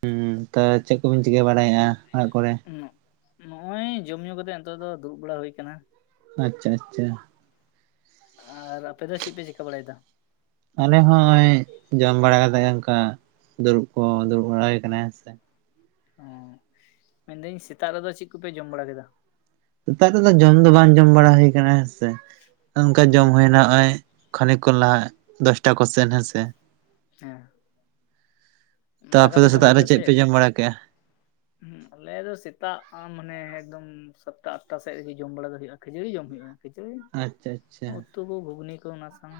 ᱦᱩᱸ ᱛᱟ ᱪᱮᱫ ᱠᱚᱵᱤᱱ ᱪᱤᱠᱟᱹ ᱵᱟᱲᱟᱭᱮᱜ-ᱟ ᱚᱲᱟᱜ ᱠᱚᱨᱮ? ᱱᱚᱜ-ᱚᱭ ᱡᱚᱢ ᱧᱩ ᱠᱟᱛᱮᱜ ᱱᱮᱛᱚᱜ ᱫᱚ ᱫᱩᱲᱩᱵ ᱵᱟᱲᱟ ᱦᱩᱭ ᱟᱠᱟᱱᱟ ᱟᱪᱪᱷᱟ ᱟᱪᱪᱷᱟ ᱟᱨ ᱟᱯᱮ ᱫᱚ ᱪᱤᱫ ᱯᱮ ᱪᱤᱠᱟ ᱵᱟᱲᱟᱭᱮᱫᱟ? ᱟᱞᱮ ᱦᱚᱸ ᱦᱚᱸᱜ-ᱚᱭ ᱡᱚᱢ ᱵᱟᱲᱟ ᱠᱟᱛᱮ ᱚᱱᱠᱟ ᱫᱩᱲᱩᱵ ᱠᱚ ᱫᱩᱲᱩᱵ ᱵᱟᱲᱟ ᱦᱩᱭ ᱟᱠᱟᱱᱟ ᱦᱮᱸᱥᱮ ᱚᱸ ᱢᱮᱱᱫᱟᱹᱧ ᱥᱮᱛᱟᱜ ᱨᱮᱫᱚ ᱪᱮᱫ ᱠᱩᱯᱮ ᱡᱚᱢ ᱵᱟᱲᱟ ᱠᱮᱫᱟ? ᱥᱮᱛᱟᱜ ᱨᱮᱫᱚ ᱡᱚᱢ ᱫᱚ ᱵᱟᱝ ᱡᱚᱢ ᱵᱟᱲᱟ ᱦᱩᱭ ᱟᱠᱟᱱᱟ ᱦᱮᱸ ᱥᱮ ᱱᱚᱱᱠᱟ ᱡᱚᱢ ᱦᱩᱭᱮᱱᱟ ᱱᱚᱜᱼᱚᱭ ᱠᱷᱟᱱᱤᱠ ᱠᱷᱚᱱ ᱞᱟᱦᱟ ᱫᱚᱥᱴᱟ ᱠᱚᱥᱮᱱ ᱦᱮᱸᱥᱮ ᱦᱮᱸ ᱛᱚ ᱟᱯᱮ ᱫᱟᱠᱟ ᱫᱚ ᱯᱮ ᱡᱚᱢ ᱥᱮᱛᱟᱜ ᱨᱮ ᱠᱮᱫᱟ ᱪᱮᱫ ᱥᱮ ᱯᱮ ᱡᱚᱢ ᱵᱟᱲᱟ ᱠᱮᱜᱼᱟ? ᱾ ᱦᱮᱸ ᱟᱞᱮ ᱫᱚ ᱥᱮᱛᱟᱜ ᱟ ᱢᱟᱱᱮ ᱮᱠᱫᱚᱢ ᱥᱚᱛᱴᱟ ᱟᱴᱟ ᱥᱮᱫ ᱨᱮᱜᱮ ᱡᱚᱢ ᱵᱟᱲᱟ ᱫᱚ ᱦᱩᱭᱩᱜᱼᱟ ᱾ ᱠᱷᱟᱡᱟᱹᱲᱤ ᱡᱚᱢ ᱦᱩᱭᱩᱜᱼᱟ ᱟᱪᱪᱷᱟ ᱟᱪᱪᱷᱟ [unintelligible] ᱩᱛᱩ ᱠᱚ, ᱜᱷᱩᱜᱽᱱᱤ ᱠᱚ ᱚᱱᱟ ᱥᱟᱶ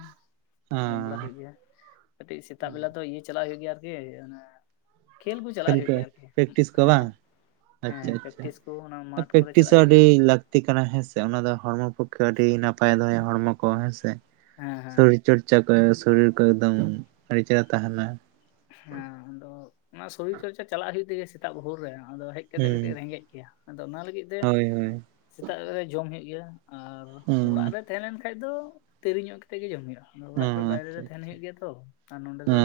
ᱡᱚᱢ ᱵᱟᱲᱟ ᱦᱩᱭᱩᱜ ᱚ ᱜᱮᱭᱟ ᱠᱟᱹᱴᱤᱡ ᱥᱮᱛᱟᱜ ᱵᱮᱞᱟ ᱫᱚ ᱤᱭᱟᱹ ᱪᱟᱞᱟᱜ ᱦᱩᱭᱩᱜ ᱜᱮᱭᱟ ᱟᱨᱠᱤ ᱚᱱᱟᱼ ᱠᱷᱮᱞ ᱠᱚ ᱪᱟᱞᱟᱜ ᱦᱩᱭᱩᱜ ᱜᱮᱭᱟ ᱟᱨᱠᱤ ᱯᱨᱮᱠᱴᱤᱥ ᱠᱚ ᱵᱟᱝ ᱦᱮᱸ ᱟᱪᱪᱷᱟ ᱦᱮᱸ ᱟᱪᱪᱷᱟ ᱯᱮᱠᱴᱤᱥ ᱠᱚ ᱚᱱᱟ ᱢᱟᱴᱷ ᱠᱚᱨᱮ ᱯᱨᱮᱠᱴᱤᱥ ᱪᱟᱞᱟᱜ ᱦᱚᱸ ᱦᱩᱭᱩᱜ ᱟᱹᱰᱤ ᱜᱮᱭᱟ ᱛᱚ ᱞᱟᱹᱠᱛᱤ ᱠᱟᱱᱟ ᱦᱮᱸ ᱥᱮ ᱾ ᱚᱱᱟ ᱫᱚ ᱦᱚᱲᱢᱚ ᱯᱚᱠᱠᱷᱮ ᱟᱹᱰᱤ ᱱᱟᱯᱟᱭ ᱫᱚᱦᱚᱭᱟ ᱦᱚᱲᱢᱚ ᱠᱚ ᱦᱮᱸ ᱥᱮ ᱦᱮᱸ ᱾ ᱦᱮᱸ ᱥᱚᱨᱤᱨ ᱪᱚᱨᱪᱟ ᱼᱚᱨᱪᱟ ᱠᱚ ᱥᱚᱨᱤᱨ ᱠᱚ ᱮᱠᱫᱚᱢ ᱟᱹᱰᱤ ᱪᱮᱦᱮᱨᱟ ᱛᱟᱦᱮᱱᱟ ᱾ ᱦᱮᱸ ᱟᱫᱚ ᱚᱱᱟ ᱥᱚᱨᱤᱨ ᱪᱚᱨᱪᱟ ᱪᱟᱞᱟᱜ ᱦᱩᱭᱩᱜ ᱛᱮᱜᱮ ᱥᱮᱛᱟᱜ ᱵᱷᱳᱨ ᱨᱮ ᱟᱫᱚ ᱦᱮᱡ ᱠᱟᱛᱮ ᱦᱩᱸ ᱠᱟᱹᱴᱤᱡ ᱨᱮᱸᱜᱮᱡ ᱜᱮᱭᱟ ᱟᱫᱚ ᱚᱱᱟ ᱞᱟᱹᱜᱤᱫ ᱛᱮ ᱦᱳᱭ ᱦᱳᱭ ᱥᱮᱛᱟᱜ ᱨᱮ ᱡᱚᱢ ᱦᱩᱭᱩᱜ ᱜᱮᱭᱟ ᱟᱨ ᱦᱩᱸ ᱚᱲᱟᱜ ᱨᱮ ᱛᱟᱦᱮᱸ ᱞᱮᱱ ᱠᱷᱟᱡ ᱫᱚ ᱫᱮᱨᱤ ᱧᱚᱜ ᱠᱟᱛᱮᱫ ᱜᱮ ᱡᱚᱢ ᱦᱩᱭᱩᱜᱼᱟ ᱾ ᱚ ᱚᱲᱟᱜ ᱠᱷᱚᱡ ᱵᱟᱭᱨᱮ ᱟᱪᱪᱷᱟ ᱨᱮ ᱛᱟᱦᱮᱱ ᱟᱪᱪᱷᱟ ᱦᱳᱭᱳᱜ ᱜᱮᱭᱟ ᱛᱚ ᱟᱨ ᱱᱚᱰᱮ ᱚ ᱫᱚ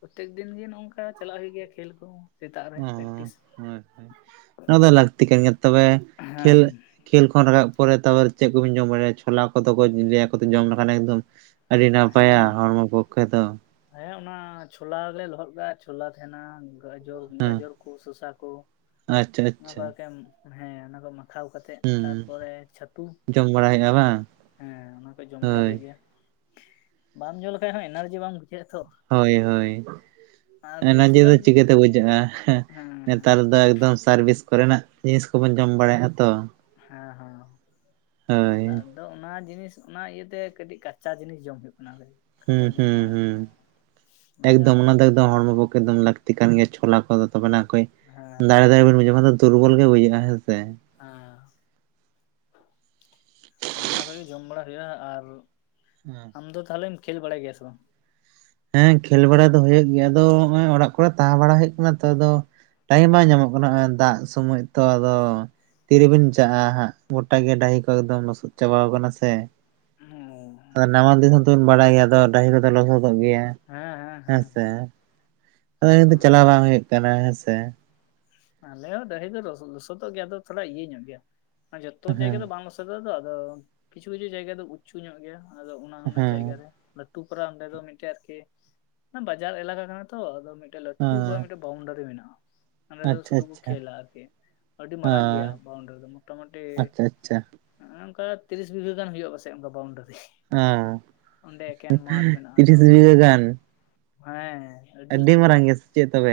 ᱯᱨᱚᱛᱛᱮᱠ ᱫᱤᱱ ᱜᱮ ᱱᱚᱝᱠᱟ ᱪᱟᱞᱟᱜ ᱦᱩᱭᱩᱜ ᱜᱮᱭᱟ ᱠᱷᱮᱞ ᱠᱩ ᱚ ᱟᱪᱪᱷᱟ ᱱᱚᱣᱟ ᱫᱚ ᱞᱟᱹᱠᱛᱤ ᱠᱟᱱ ᱜᱮᱭᱟ ᱛᱚᱵᱮ, ᱠᱷᱮᱞ ᱦᱮᱸ ᱠᱷᱮᱞ ᱠᱷᱚᱱ ᱨᱟᱠᱟᱵ ᱯᱚᱨᱮ ᱛᱚᱵᱮ ᱪᱮᱫ ᱠᱚᱵᱤᱱ ᱡᱚᱢ ᱵᱟᱲᱟᱭᱟ ᱪᱷᱚᱞᱟ ᱠᱚᱫᱚ ᱠᱚ ᱞᱟᱹᱭᱟ ᱟᱠᱚ ᱛᱚ ᱡᱚᱢ ᱞᱮᱠᱷᱟᱱ ᱮᱠᱫᱚᱢ ᱟᱹᱰᱤ ᱱᱟᱯᱟᱭᱟ ᱦᱮᱸ ᱦᱚᱲᱢᱚ ᱯᱚᱠᱠᱷᱮ ᱫᱚ ᱾ ᱦᱮᱸ ᱚᱱᱟ ᱪᱷᱳᱞᱟ ᱜᱮᱞᱮ ᱞᱚᱦᱚᱫ ᱠᱮᱫᱟᱜᱼᱟ ᱪᱷᱳᱞᱟ ᱛᱟᱦᱮᱱᱟ ᱜᱟᱡᱚᱨ, ᱦᱮᱸ ᱜᱟᱡᱚᱨ ᱠᱚ ᱠᱚ ᱥᱚᱥᱟ ᱠᱚ ᱟᱪᱪᱷᱟ ᱟᱪᱪᱷᱟ ᱠᱚ ᱦᱮᱸ ᱚᱱᱟ ᱠᱚ ᱢᱟᱠᱷᱟᱣ ᱠᱟᱛᱮ ᱛᱮᱫ ᱦᱩᱸ ᱛᱟᱨᱯᱚᱨᱮ ᱪᱷᱟᱹᱛᱩ ᱡᱚᱢ ᱵᱟᱲᱟ ᱦᱩᱭᱩᱜᱼᱟ ᱵᱟᱝ ᱦᱮᱸ ᱚᱱᱟ ᱠᱚ ᱡᱚᱢ ᱵᱟᱲᱟ ᱦᱳᱭ ᱦᱩᱭᱩᱜ ᱜᱮᱭᱟ ᱵᱟᱢ ᱡᱚᱢ ᱞᱮᱠᱷᱟᱡ ᱦᱚᱸ ᱮᱱᱟᱨᱡᱤ ᱵᱟᱢ ᱵᱩᱡᱷᱟᱹᱜᱼᱟ ᱛᱚ ᱦᱳᱭ ᱦᱳᱭ ᱟᱨ ᱢᱚᱱᱮ ᱵᱮᱥᱤᱨ ᱡᱤᱣᱤ ᱵᱷᱟᱜᱽ ᱪᱤᱠᱟᱹᱛᱮ ᱵᱩᱡᱷᱟᱹᱜᱼᱟ ᱦᱮᱸ ᱾ ᱱᱮᱛᱟᱨ ᱫᱚ ᱮᱠᱫᱚᱢ ᱥᱟᱨᱵᱷᱤᱥ ᱠᱚᱨᱮᱱᱟᱜ ᱡᱤᱱᱤᱥ ᱠᱚᱵᱤᱱ ᱡᱚᱢ ᱵᱟᱲᱟᱭ ᱮᱸ ᱛᱚ ᱦᱮᱸ ᱦᱮᱸ ᱦᱳᱭ ᱟᱫᱚ ᱚᱱᱟ ᱡᱤᱱᱤᱥ ᱚᱱᱟ ᱤᱭᱟᱹᱛᱮ ᱠᱟᱹᱴᱤᱡ ᱠᱟᱪᱟ ᱡᱤᱱᱤᱥ ᱡᱚᱢ ᱦᱩᱭᱩᱜ ᱠᱟᱱᱟ ᱾ ᱦᱩᱸ ᱦᱩᱸ ᱦᱩᱸ ᱾ ᱢᱟᱡᱟᱞ ᱮᱠᱫᱚᱢ ᱚᱱᱟ ᱫᱚ ᱮᱠᱫᱚᱢ ᱦᱚᱲᱢᱚ ᱯᱚᱠᱮ ᱮᱠᱫᱚᱢ ᱞᱟᱹᱠᱛᱤ ᱞᱟᱹᱠᱛᱤ ᱠᱟᱱ ᱜᱮᱭᱟ ᱪᱷᱚᱞᱟ ᱠᱚᱫᱚ ᱛᱚᱵᱮ ᱚᱠᱚᱭ ᱦᱮᱸ ᱫᱟᱲᱮ ᱫᱟᱲᱮ ᱵᱮᱱ ᱵᱩᱡᱷᱟᱹᱣᱟ ᱾ ᱢᱟᱱᱮ ᱫᱩᱨᱵᱚᱞ ᱜᱮ ᱵᱩᱡᱷᱟᱹᱜᱼᱟ ᱦᱮᱸ ᱥᱮ ᱟᱸᱻ ᱚᱱᱟ ᱠᱚᱜᱮ ᱡᱚᱢ ᱵᱟᱲᱟ ᱦᱩᱭᱩᱜᱼᱟ ᱟᱨ ᱦᱩᱸ ᱟᱢ ᱫᱚ ᱛᱟᱦᱚᱞᱮᱢ ᱠᱷᱮᱞ ᱵᱟᱲᱟᱭ ᱜᱮᱭᱟ ᱥᱮ ᱵᱟᱝ? ᱦᱮᱸ ᱠᱷᱮᱞ ᱵᱟᱲᱟ ᱫᱚ ᱦᱩᱭᱩᱜ ᱜᱮᱭᱟ ᱾ ᱟᱫᱚ ᱱᱚᱜᱼᱚᱭ ᱚᱲᱟᱜ ᱠᱚᱨᱮ ᱛᱟᱦᱮᱸ ᱵᱟᱲᱟ ᱦᱩᱭᱩᱜ ᱠᱟᱱᱟ ᱛᱚ ᱟᱫᱚ ᱴᱟᱭᱤᱢ ᱵᱟᱝ ᱧᱟᱢᱚᱜ ᱠᱟᱱᱟ ᱟᱨ ᱫᱟᱜ ᱥᱚᱢᱚᱭ ᱛᱚ ᱟᱫᱚ ᱛᱤᱨᱮᱵᱮᱱ ᱪᱟᱜᱼᱟ ᱦᱟᱸᱜ ᱜᱚᱴᱟ ᱜᱮ ᱰᱟᱹᱦᱤ ᱠᱚ ᱮᱠᱫᱚᱢ ᱞᱚᱥᱚᱫ ᱪᱟᱵᱟᱣ ᱠᱟᱱᱟ ᱥᱮ, ᱟᱫᱚ ᱱᱟᱣᱟ ᱫᱤᱥᱚᱢ ᱫᱚᱵᱟᱧ ᱵᱟᱲᱟᱭ ᱜᱮᱭᱟ ᱟᱫᱚ ᱰᱟᱹᱦᱤ ᱠᱚᱫᱚ ᱞᱚᱥᱚᱫᱚᱜ ᱜᱮᱭᱟ ᱦᱮᱸ ᱦᱮᱸ ᱦᱮᱸ ᱦᱮᱸᱥᱮ [unintelligible] ᱫᱚ ᱪᱟᱞᱟᱣ ᱵᱟᱝ ᱦᱩᱭᱩᱜ ᱠᱟᱱᱟ ᱦᱮᱸᱥᱮ ᱾ ᱟᱞᱮ ᱦᱚᱸ ᱰᱟᱹᱦᱤ ᱞᱚᱥᱚᱫᱚᱜ ᱜᱮᱭᱟ ᱟᱫᱚ ᱛᱷᱚᱲᱟ ᱤᱭᱟᱹ ᱧᱚᱜ ᱜᱮᱭᱟ ᱡᱚᱛᱚ ᱡᱟᱭᱜᱟ ᱫᱚ ᱦᱮᱸ ᱵᱟᱝ ᱞᱚᱥᱜᱼ ᱫᱚ ᱟᱫᱚ ᱠᱤᱪᱷᱩ ᱠᱤᱪᱷᱩ ᱡᱟᱭᱜᱟ ᱫᱚ ᱩᱪᱩ ᱧᱚᱜ ᱜᱮᱭᱟ ᱟᱫᱚ ᱚᱱᱟ ᱚᱱᱟ ᱦᱮᱸ ᱡᱟᱭᱜᱟ ᱨᱮ ᱼᱴᱩ ᱯᱟᱨᱟ ᱚᱸᱰᱮ ᱫᱚ ᱢᱤᱫᱴᱮᱡ ᱟᱨᱠᱤ, ᱢᱟᱱᱮ ᱵᱟᱡᱟᱨ ᱮᱞᱟᱠᱟ ᱠᱟᱱᱟ ᱛᱚ ᱟᱫᱚᱴᱮᱡ ᱞᱴᱩ ᱦᱮᱸ ᱯᱟᱨᱟ ᱵᱟᱣᱩᱱᱰᱟᱨᱤ ᱢᱮᱱᱟᱜᱼᱟ ᱚᱸᱰᱮ ᱫᱚ ᱟᱪᱪᱷᱟ ᱥᱩᱫᱩ ᱠᱚ ᱟᱪᱪᱷᱟ ᱠᱷᱮᱞᱟ ᱟᱨᱠᱤ ᱾ ᱟᱹᱰᱤ ᱢᱟᱨᱟᱝ ᱜᱮᱭᱟ ᱵᱟᱩᱱᱰ ᱨᱮ ᱫᱚ ᱢᱳᱴᱟᱢᱩᱴᱤ ᱟᱪᱪᱷᱟ ᱟᱪᱪᱷᱟ ᱚᱱᱠᱟ ᱛᱤᱨᱤᱥ ᱵᱤᱷᱟᱹ ᱜᱟᱱ ᱦᱩᱭᱩᱜᱼᱟ ᱯᱟᱥᱮᱡ ᱚᱱᱠᱟ ᱵᱟᱣᱩᱱᱰᱟᱨᱤ ᱾ ᱚᱻ ᱢᱮᱱᱟᱜᱼᱟ ᱟᱫᱚ ᱛᱤᱨᱤᱥ ᱵᱤᱜᱷᱟᱹ ᱜᱟᱱ ᱦᱮᱸ ᱟᱹᱰᱤ ᱞᱟᱹᱴᱩ ᱜᱮᱭᱟ, ᱢᱟᱨᱟᱝ ᱥᱮ ᱪᱮᱫ ᱛᱚᱵᱮ